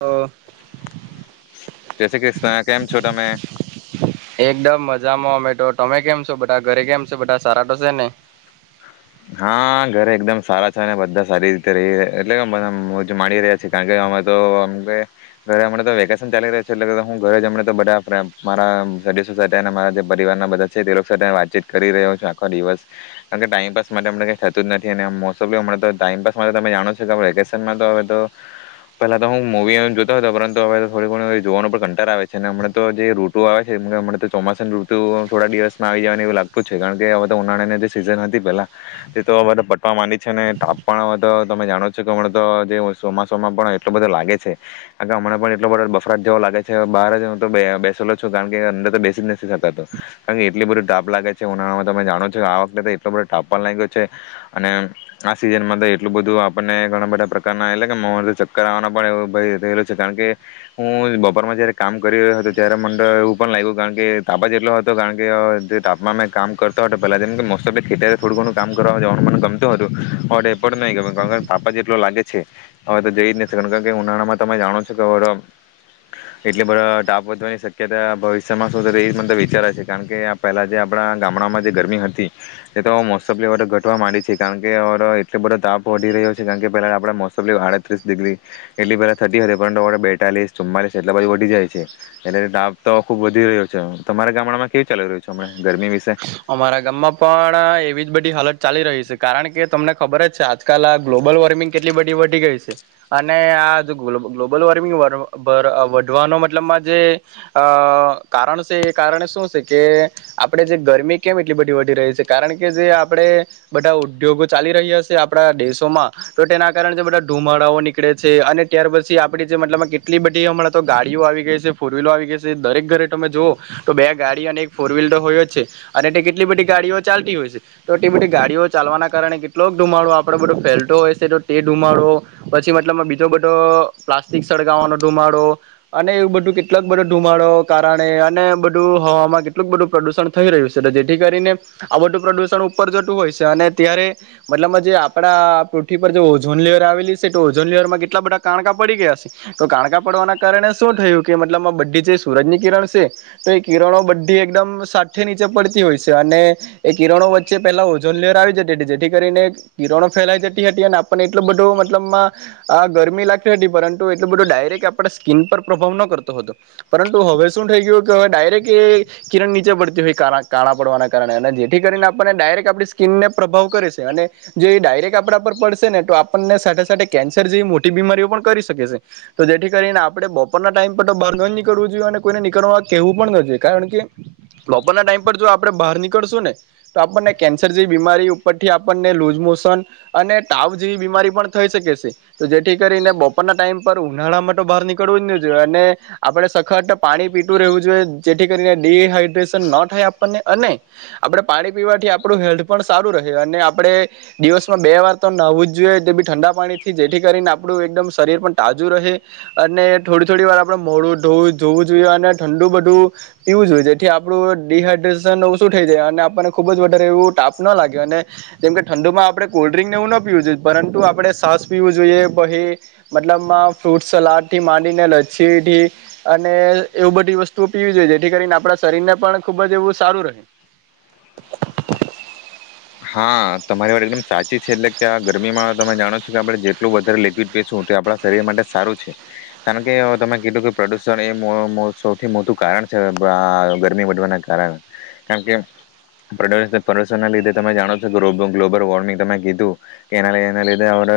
તો જય શ્રી કૃષ્ણ કેમ છો તમે? જામોમેટો તમે કેમ છો બધા ઘરે કેમ છો બધા સારા તો છે ને? હા ઘરે એકદમ સારા છે અને બધા સારી રીતે રહી એટલે કે મોજ માણી રહ્યા છે કારણ કે અમે તોમ, ઘરે હમ તો વેકેશન ચાલી રહ્યા છે એટલે હમણાં ઘરેમ તો બધા મારા સદસ્ય મારા પરિવાર ના બધા છે તે લોકો સાથે વાતચીત કરી રહ્યો છું આખો દિવસ, કારણ કે ટાઈમ પાસ માટે અમને કંઈ થતું જ નથી અને મોસ્ટફલી હણા તો ટાઈમપાસમાં તો તમે જાણો છ કે વેકેશનમાં તો હવે તો, પહેલા તો હું મૂવી જોતો હતો પરંતુ હવે થોડી ઘણું જોવાનું પણ કંટાણો આવે છે અને હમણા તો જે ઋતુ આવે છે હમણાં તો ચોમાસાની ઋતુ થોડા દિવસમાં આવી જવાની એવું લાગતું છે કારણ કે હવે તો ઉનાળાની જે સીઝન હતી પેલા. તે તો બધ પટવા માંડી છે ને તાપ પણ હવે તો તમે જાણો છો કે હમણાં તો જે ચોમાસા ચોમાસામાં પણ એટલો બધો લાગે છે, કાર કે હમણા પણ એટલો બધો બફરાત જેવો લાગે છે બહાર જ હું તો બેસેલો છું કારણ કે અંદર તો બેસી જ નથી શકાતાતો, કારણ કે એટલી બધું તાપ લાગે છે ઉનાળામાં તમે જાણો છો કે આ વખતે એટલો બધો તાપ પણ લાગતો છે, અને આ સિઝનમાં તો એટલું બધું આપણને ઘણા બધા પ્રકારના એટલે કે ચક્કર આવવાના પણ એવ ભય રહેલો છે કારણ કે, હું બપોરમાં જયારે કામ કરી રહ્યો હતો ત્યારે મને એવું પણ લાગ્યું કારણ કે તાપ જ એટલો હતો કારણ કે જે તાપમાં મેં કામ કરતો હતો પહેલા જેમ કે મોસ થોડું ઘણું કામ કરવા જવાનું મને ગમતું હતું, હવે એ પણ નહીં ગમેં કારણ તાપ જેટલો લાગે છે હવે તો જઈ જ નહી શકાર કારણ કે ઉનાળામાં તમે જાણો છો કે એટલી બધા, તાપ વધવાની શક્યતા ભવિષ્યમાં શું થ એ મને વિચારે છે કારણ કે પહેલા જે આપણા ગામડામાં જે ગરમી હતી. એ તો મોસ્ટ ઓફલી તો ઘટવા માંડી છે કારણ કે એટલો બધો તાપ વધી રહ્યો છે કારણ કે પહેલાં આપણા મોસમ આડત્રીસ ડિગ્રી, એટલી પહેલાં થતી હતી પરંતુ બેતાલીસ ચુમ્માલીસ એટલા બધું વધી જાય છે, એટલે તાપ તો ખૂબ વધી રહ્યો છે, તમારા ગામડામાં કેવું ચાલી રહ્યું છે આપણા ગરમી વિશે અમારા ગામમાં પણ એવી જ બધી હાલત ચાલી રહી છે કારણ કે તમને ખબર જ છે આજકાલ આ ગ્લોબલ વોર્મિંગ કેટલી બધી વધી ગઈ છે, અને આ ગ્લોબલ વોર્મિંગ વધવાનો મતલબમાં જે, અ કારણ છે એ કારણે શું છે કે આપણે જે ગરમી કેમ એટલી બધી વધી રહી છે કારણ કે જે આપડે, બધા ઉદ્યોગો ચાલી રહ્યા છે આપડા દેશોમાં, તો તેના કારણે જે બધા ધુમાડાઓ નીકળે છે અને ત્યાર પછી આપડી જે મતલબમાં કેટલી બધી હમણાં તો ગાડીઓ આવી ગઈ છે ફોર વ્હીલો આવી ગઈ છે દરેક ઘરે તમે જુઓ, તો બે ગાડી અને એક ફોર વ્હીલર હોય જ છે અને તે કેટલી બધી ગાડીઓ ચાલતી હોય છે, તો એટલી બધી ગાડીઓ ચાલવાના કારણે કેટલોક ધુમાડો આપણે બધો ફેલતો હોય છે તો તે ધુમાડો, પછી મતલબમાં બીજો બધો પ્લાસ્ટિક સળગાવવાનો ધુમાડો, અને એવું બધું કેટલોક બધો ધુમાડો કારણે અને બધું હવામાં કેટલુંક બધું પ્રદૂષણ થઈ રહ્યું છે જેથી કરીને, આ બધું પ્રદુષણ ઉપર જતું હોય છે અને ત્યારે, મતલબમાં જે આપડા પૃથ્વી પર જે ઓઝોન લેયર આવેલી છે તો ઓઝોન લેયર માં કેટલા બધા કાણકા પડી ગયા છે, તો કાણકા પડવાના કારણે શું થયું કે મતલબ બધી જે સૂરજ ની કિરણ છે, તો એ કિરણો બધી એકદમ સાથેની પડતી હોય છે અને, એ કિરણો વચ્ચે પેલા ઓજન લેયર આવી જતી હતી જેથી કરીને કિરણો ફેલાઈ જતી હતી અને આપણને એટલું બધો મતલબમાં, આ ગરમી લાગતી હતી પરંતુ એટલું બધું ડાયરેક્ટ આપણે સ્કીિન પર પ્રભાવ ન કરતો હતો, પરંતુ હવે શું થઈ ગયું કે હવે ડાયરેક્ટ એ કિરણ નીચે પડતી હોય કાણા પડવાના કારણે અને જેથી કરીને આપણને ડાયરેક્ટ આપણી સ્કીિનને પ્રભાવ કરે છે અને, જો એ ડાયરેક્ટ આપણા પર પડશે ને તો આપણને સાથે સાથે કેન્સર જેવી મોટી બીમારીઓ પણ કરી શકે છે, તો જેથી કરીને આપણે બપોરના ટાઈમ પર તો બહાર ન નીકળવું જોઈએ અને કોઈને નીકળવા કેહેવું પણ ન જોઈએ કારણ કે બ બપોરના ટાઈમ પર જો આપણે બહાર નીકળશું ને, તો આપણને કેન્સર જેવી બીમારી ઉપરથી આપણને લુઝ મોશન, અને તાવ જેવી બીમારી પણ થઈ શકે છે, તો જેથી કરીને બપોરના ટાઈમ પર ઉનાળા માટે બહાર નીકળવું જ નહી જોઈએ, અને આપણે સખત પાણી પીતું રહેવું જોઈએ જેથી કરીને ડડીહાઈડ્રેેશન ન થાય આપને અને, આપણે પાણી પીવાથી આપણું હેલ્થ પણ સારું રહે અને આપણે, દિવસમાં બે વાર તો નવું જ જોઈએ તે બી ઠંડા પાણીથી જેથી કરીને આપણું એકદમ શરીર પણ તાજું રહે, અને થોડી થોડી વાર આપડ મોઢું જોવું જોઈએ અને ઠંડું બધું, પીવું જોઈએ જેથી આપણું ડડીહાઈડ્રેશન ઓછું થઈ જાય અને આપણને ખૂબ જ વધારે એવું તાપ ન લાગે અને, જેમ કે ઠંડુમાં આપણે કોલ્ડ્રિંકને એવું ન પીવું જોઈએ પરંતુ આપણે સાસ પીવું જોઈએ પહી, મતલબમાં ફ્રૂટ સલાડથી માંડીને લચ્છીથી, અને એવું બધી વસ્તુઓ પીવી જોઈએ જેથી કરીને આપણા શરીર ને પણ ખૂબ જ એવું સારું રહે હા તમારી વાત એકદમ સાચી છે એટલે કે આ ગરમીમાં તમે જાણો છો કે આપણે જેટલું વધારે લિક્વિડ પીશું તે આપણા શરીર માટે સારું છે, કારણ કે તમે કીધું કે પ્રદુષણ એ સૌથી મોટું કારણ છે આ ગરમી વધવાના કારણે, કારણ કે પ્રદુષણના લીધે તમે જાણો છો ગ્લોબ ગ્લોબલ વોર્મિંગ તમે કીધું કે, એના લધે એના લીધે આપણે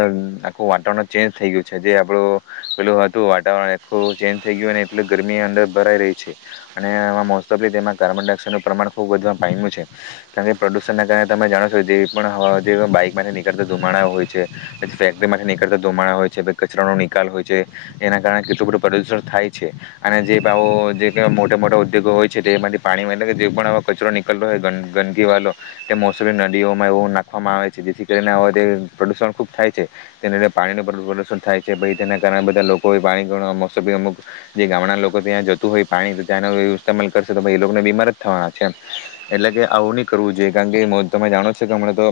આખું વાતાવરણ ચેન્જ થઈ ગયું છે જે આપણું, પેલું હતું વાતાવરણ આખું ચેન્જ થઈ ગયું અને એટલ ગરમી અંદર ભરાઈ રહી છે, અનેમાં મોસ્ટ ઓફલી તેમાં કાર્બન ડાયોક્સાઇડનું પ્રમાણ ખૂબ વધવા પામ્યું છે, કારણ કે પ્રદૂષણના કારણે તમે જાણો છો જે પણ હવા જે બાઈક માટે નીકળતા ધુમાડા હોય છે, પછી ફેક્ટરી માટે નીકળતા ધુમાડા હોય છે પછી કચરાનો નિકાલ હોય છે, એના કારણે કેટલું બધું પ્રદૂષણ થાય છે, અને જે આવો જે કઈ મોટા મોટા ઉદ્યોગો હોય છે તેમાંથી પાણીમાં એટલે કે જે પણ કચરો નીકળતો હોય ગંદકીવાળો તે મોસબી નદીઓમાં એવું નાખવામાં આવે છે જેથી કરીને હવે તે પ્રદૂષણ ખૂબ થાય છે, તેને લીધે પાણીનું પ્રદુષણ થાય છે ભાઈ તેના કારણે બધા લોકો એ પાણી મોસમી અમુક, જે ગામડાં લોકો ત્યાં જતું હોય પાણી ત્યાંનો ઇસ્તેમાલ કરશે તો ભ એ લોકોને બીમાર જ થવાના છે, એટલે કે આવું નહીં કરવું જોઈએ કે કારણ કે તમે જાણો છો કે હમણાં તો,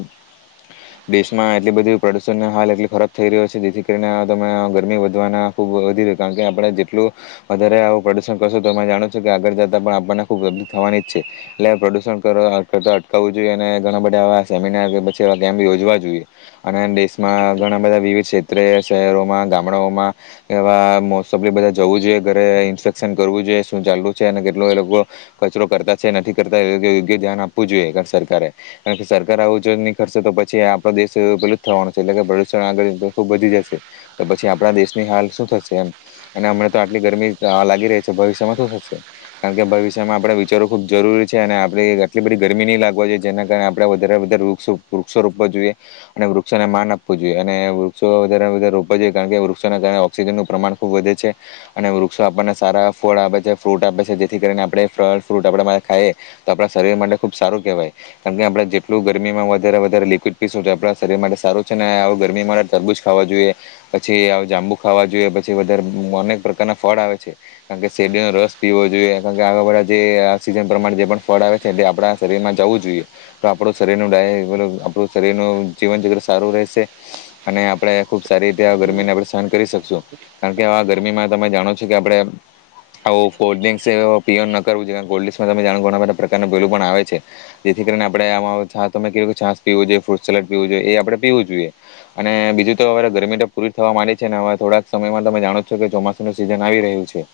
દેશમાં એટલી બધી પ્રદુષણ હાલ એટલી ખરાબ થઈ રહ્યો છે જેથી કરીને તમે ગરમી વધવાના ખૂબ વધી રહ્યું કારણ કે આપણે જેટલું, વધારે આવું પ્રદુષણ કરશું તો તમે જાણો છો કે આગળ જતા પણ આપણને ખૂબ ગરમી થવાની જ છે, એટલે પ્રદુષણ કરતા કરવું જોઈએ અને ઘણા બધા એવા સેમિનાર કે પછી એવા કેમ્પ યોજવા જોઈએ, અને દેશમાં ઘણા બધા વિવિધ ક્ષેત્રે શહેરોમાં ગામડાઓમાં, એવા મોસ્ટફલી બધા જવું જોઈએ ઘરે ઇન્સ્પેક્શન કરવું જોઈએ શું ચાલવું છે અને કેટલો એ લોકો, કચરો કરતા છે નથી કરતા એ યોગ્ય ધ્યાન આપવું જોઈએ સરકારે, કારણ કે સરકાર આવું નહી કરશે તો પછી આપણો દેશ પેલું જ થવાનો છે એટલે પ્રદુષણ આગળ ખુબ વધી જશે, તો પછી આપણા દેશની હાલ શું થશે એમ, અને હમને તો આટલી ગરમી લાગી રહી છે ભવિષ્યમાં શું થશે, કારણ કે ભવિષ્યમાં આપણે વિચારવું ખુબ જરૂરી છે અને આપણી આટલી બધી ગરમી નહી લાગ જેને જેના કારણે આપણે વધારે વધારે વૃક્ષો વૃક્ષો રોપવો જોઈએ, અને વૃક્ષોને માન આપવું જોઈએ અને વૃક્ષો વધારે વધારે રોપવા જોઈએ કારણ કે વૃક્ષોને કારણે ઓક્સિજનનું પ્રમાણ ખૂબ વધે છે, અને વૃક્ષો આપણને સારા ફળ આપે છે ફ્રૂટ આપે છે જેથી કરીને આપણે ફળ ફ્રૂટ આપણે ખાઈએ, તો આપણા શરીર માટે ખૂબ સારું કહેવાય કારણ કે આપણે જેટલું ગરમીમાં વધારે વધારે લિકવિડ પીશું આપણા શરીર માટે સારું છે ને આવા ગરમીમાં તરબૂજ ખાવા જોઈએ, પછી આવ જાંબુ ખાવા જોઈએ પછી વધારે અનેક પ્રકારના ફળ આવે છે, કારણ કે શેરડીનો રસ પીવો જોઈએ કારણ કે આ બધા જે ઓક્સિજન પ્રમાણે જે ફળ આવે છે તે આપણા શરીરમાં જવું આપણા શરીરનું ડાય આપણું શરીરનું જીવન જગ્ર સારું રહેશે, અને આપણે ખુબ સારી રીતે ગરમીને આપણે સહન કરી શકશું કારણ કે આવા ગરમીમાં તમે જાણો છો કે આપણે આવું કોલ્ડ ડ્રિન્ક્સ પીવન ન કરવું જોઈએ કોલ્ડ ડ્રિન્ક્સમાં તમે જાણો ઘણા બધા પ્રકારનું પેલું પણ આવે છે જેથી કરીને આપણે આમાં છે તમે કીધું કે છાસ પીવું જોઈએ ફ્રૂટ સલાડ પીવું જોઈએ એ આપણે પીવું, જોઈએ અને બીજું તો વળી ગરમી તો પૂરી થવા માંડી છે ને હવે થોડાક સમયમાં તમે જાણો છો કે ચોમાસુંનું સિઝન આવી રહ્યું છે,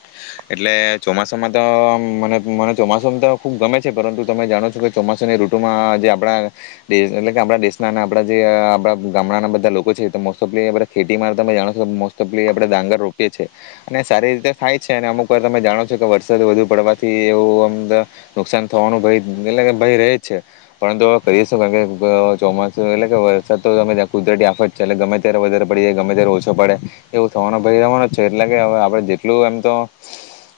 એટલે ચોમાસામાં તો મને મને ચોમાસુંમાં તો ખૂબ ગમે છે પરંતુ તમે જાણો છો કે ચોમાસુંની ઋતુમાં જે આપણા, દેશ એટલે કે આપણા દેશના અને આપણા જે આપણા ગામડાના બધા લોકો છે મોસ્ટ ઓફલી આપણે ખેતીમાં તમે જાણો છો મોસ્ટ ઓફલી આપણે ડાંગર રોપએ છીએ, અને સારી રીતે થાય જ છે અને અમુક વાર તમે જાણો છો કે વરસાદ વધુ પડવાથી એવું અમ, નુકસાન થવાનું ભય એટલે કે ભય રહે જ છે, પરંતુ હવે કહિશ કારણ કે ચોમાસું એટલે કે વરસાદ તો ત કુદરતી આફત છે એટલે ગમે ત્યારે વધારે પડી જાય ગમે ત્યારે ઓછો પડે, એવું થવાનો ભય રે જ છે એટલે કે આપણે જેટલું એમ તો,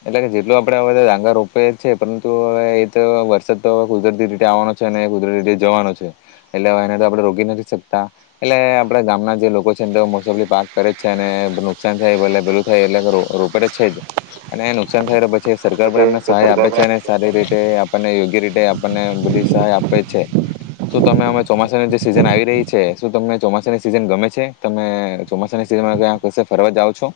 એટલે કે જેટલુ આપણે ડાંગર રોપીએ છે પરંતુ હવે એ તો વરસાદ તો કુદરતી રીતે આવવાનો છે અને કુદરતી રીતે જવાનો છે, એટલે એને તો આપડણે રોકી નથી શકતા, એટલે આપડા ગામના જે લોકો છેને તો મોસફલી પાક કરે જ છે અને નુકસાન થાય પલે પેલું થાય એટલે રોપડ જ છે જ, અને નુકસાન થાય સરકાર પણ એમને સહાય આપે છે અને સારી રીતે યોગ્ય રીતે આપ આપને બધી સહાય આપે છે શું તમે ચોમાસાની જે સીઝન આવી રહી છે શું તમને ચોમાસાની સિઝન ગમે છે તમે ચોમાસાની સિઝન ક્યાં કશે ફરવા જાવ છો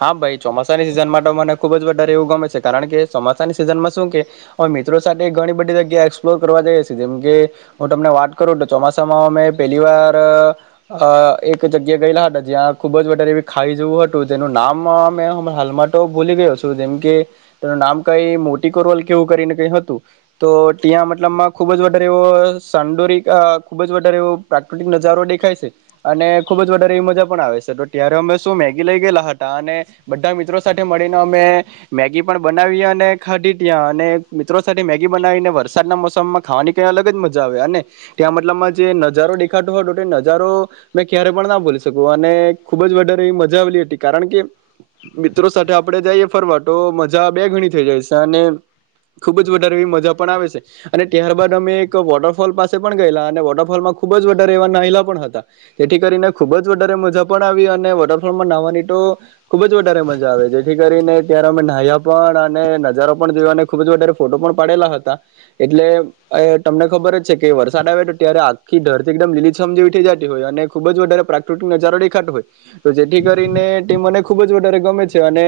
હા ભાઈ ચોમાસાની સીઝનમાં તો મને ખુબ જ એવું ગમે છે કારણ કે ચોમાસાની સિઝનમાં શું કે અ મિત્રો સાથે ઘણી બધી જગ્યા એક્સપ્લોર કરવા જઈએ જેમ કે હું તમને વાત કરું તો ચોમાસામાં અમે પેલી વાર એક જગ્યા ગયેલા હતા જ્યાં ખુબ જ વધારે એ ખાઈ જવું હતું તેનું નામ અ હાલમાં તો ભૂલી ગયો છું જેમ કે તેનું નામ કઈ મોટીકોરવલ કેવું કરીને કઈ હતું તો ત્યાં મતલબમાં ખુબ જ વધારે એવો સાંદોરિ ખુબ જ વધારે એવો પ્રાકૃતિક નજારો દેખાય છે અને ખુબ જ વધારેવી મજા પણ આવે છે તો ત્યારે અમે શું મેગી લઇ ગયેલા બધા મિત્રો સાથે મળીને અમે મેગી પણ બનાવી અને ખાધી ત્યાં અને મિત્રો સાથે મેગી બનાવીને વરસાદના મોસમમાં ખાવાની કઈ અલગ જ મજા આવે અને ત્યાં મતલબમાં જે નજારો દેખાતો હતો નજારો મેં ક્યારે પણ ના ભોલી શકું અને ખુબ જ વધારે મજા આવેલી હતી કારણ કે મિત્રો સાથે આપણે જઈએ ફરવા તો મજા બે ગણી થઈ જાય છે અને ખુબ જ વધારે એવી મજા પણ આવે છે અને ત્યારબાદ અમે એક વોટરફોલ પાસે પણ ગયેલા અને વોટરફોલમાં ખુબ જ વધારે એવા નાહયલા પણ હતા તેથી કરીને ખૂબ જ વધારે મજા પણ આવી અને વોટરફોલમાં નાહવાની તો ખુબ જ વધારે મજા આવે જેથી કરીને ત્યારે અમે નાહ્યા પણ અને નજારો પણ જોયો અને ખુબ જ વધારે ફોટો પણ પાડેલા હતા એટલે તમને ખબર છે કે વરસાદ આવે તો ત્યારે આખી ધરતી એકદમ લીલીછમ જેવી થઈ જતી હોય અને ખુબ જ વધારે પ્રાકૃતિક નજારો દેખાતો હોય તો જેથી કરીને મને ખુબ જ વધારે ગમે છે અને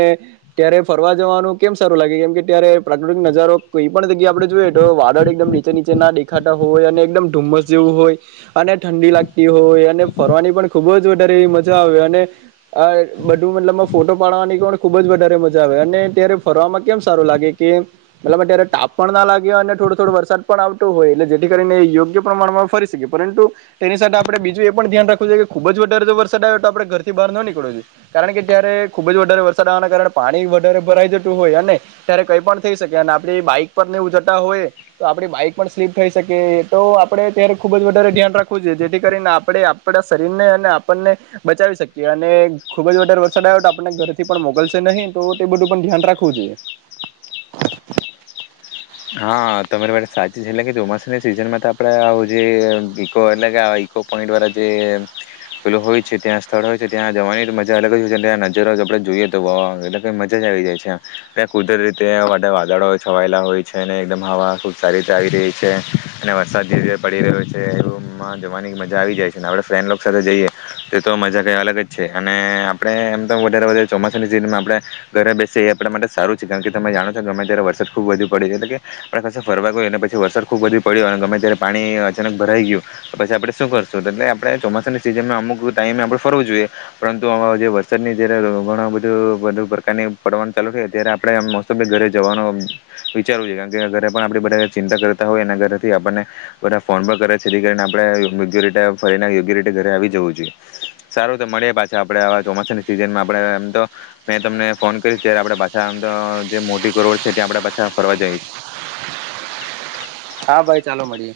ત્યારે ફરવા જવાનું કેમ સારું લાગે કેમ કે ત્યારે પ્રાકૃતિક નજારો કોઈ પણ જગ્યા આપણે જોઈએ તો વાદળ એકદમ નીચે નીચેના દેખાતા હોય અને એકદમ ધુમ્મસ જેવું હોય અને ઠંડી લાગતી હોય અને ફરવાની પણ ખુબ જ વધારે એવી મજા આવે અને બધું મતલબમાં ફોટો પાડવાની ખુબ જ વધારે મજા આવે અને ત્યારે ફરવામાં કેમ સારું લાગે કે મતલ અત્યારે તાપ પણ ના લાગ્યો અને થોડો થોડો વરસાદ પણ આવતો હોય એટલે જેથી કરીને યોગ્ય પ્રમાણમાં ફરી શકીએ પરંતુ તેની સાથે આપડે બીજું એ પણ ધ્યાન રાખવું જોએ કે ખુબ જ વધારે જો વરસાદ આવે તો આપણે ઘરથી બહાર ન નીકળવું જોઈએ કારણ કે જયારે ખુબ જ વધારે વરસાદ આવવાના કારણે પાણી વધારે ભરાઈ જતું હોય અને ત્યારે કઈ પણ થઈ શકે અને આપણી બાઈક પર ને એવું જતા હોય તો આપણી બાઈક પણ સ્લીપ થઈ શકી એ તો આપણે ત્યારે ખૂબ જ વધારે ધ્યાન રાખવું જોઈએ જેથી કરીને આપણે આપણા શરીરને અને આપણને બચાવી શકીએ અને ખુબ જ વધારે વરસાદ આવ્યો તો આપને ઘરેથી પણ મોકલશે નહી તો એ બધું પણ ધ્યાન રાખવું જોઈએ હા તમારી સાચી છે એટલે કે ચોમાસાુંની સિઝનમાં તો આપડે આવું જે ઇકો એટલે કે ઇકો પોઈન્ટ વાળા જે પેલું હોય છે ત્યાં સ્થળ હોય છે ત્યાં જવાની તો મજા અલગ જ હોય છે ત્યાં નજરો આપડે જોઈએ તો વાહ એટલે મજા જ આવી જાય છે ત્યા કુદરતી રીતે વાદળો હોય છવાયેલા હોય છે અનેને એકદમ હવા ખૂબ સારી રીતે આવી રહી છે અને વરસાદ જે પડી રહ્યો છે એ રમવા જવાની મજા આવી જાય છે અને આપણે ફ્રેન્ડ લોકો સાથે જઈએ તો મજા કંઈ અલગ જ છે અને આપણે એમ તોમ વધારે વધારે ચોમાસાની સિઝનમાં આપણે ઘરે બેસીએ એ આપણા માટે સારું છે કારણ કે તમે જાણો છો ગમે ત્યારે વરસાદ ખૂબ વધુ એટલે કે આપડે ફરવા ગઈ પછી વરસાદ ખુબ બધી પડ્યો અને ગમે ત્યારે પાણી અચાનક ભરાઈ ગયું પછી આપણે શું કરશું એટલે આપણે ચોમાસાની સીઝનમાં અમુક ટાઈમે આપડે ફરવો જોઈએ પરંતુ વરસાદની જયારે ઘણું બધું પ્રકારની પડવાનું ચાલુ થાય ત્યારે આપણે ઘરે જવાનો વિચારવું જોઇએ કારણ ઘરે પણ આપણી પણ બધા ચિંતા કરતા હોય એના ઘરેથી આપણને બધા ફોન પણ કરિને કરીને આપડે ફરીને યોગ્યા રીતે ઘરે આવી જવું જોઈએ સારું તો મળીએ પાછા આપડે ચોમાસાની સિઝનમાં આપડે તો મેં તમને ફોન કરીશ ત્યારે આપડે પાછા જે મોટી કરોડ છે ત્યાં આપડે અહ ફરવા જઈશ હા ભાઈ ચાલો મળીએ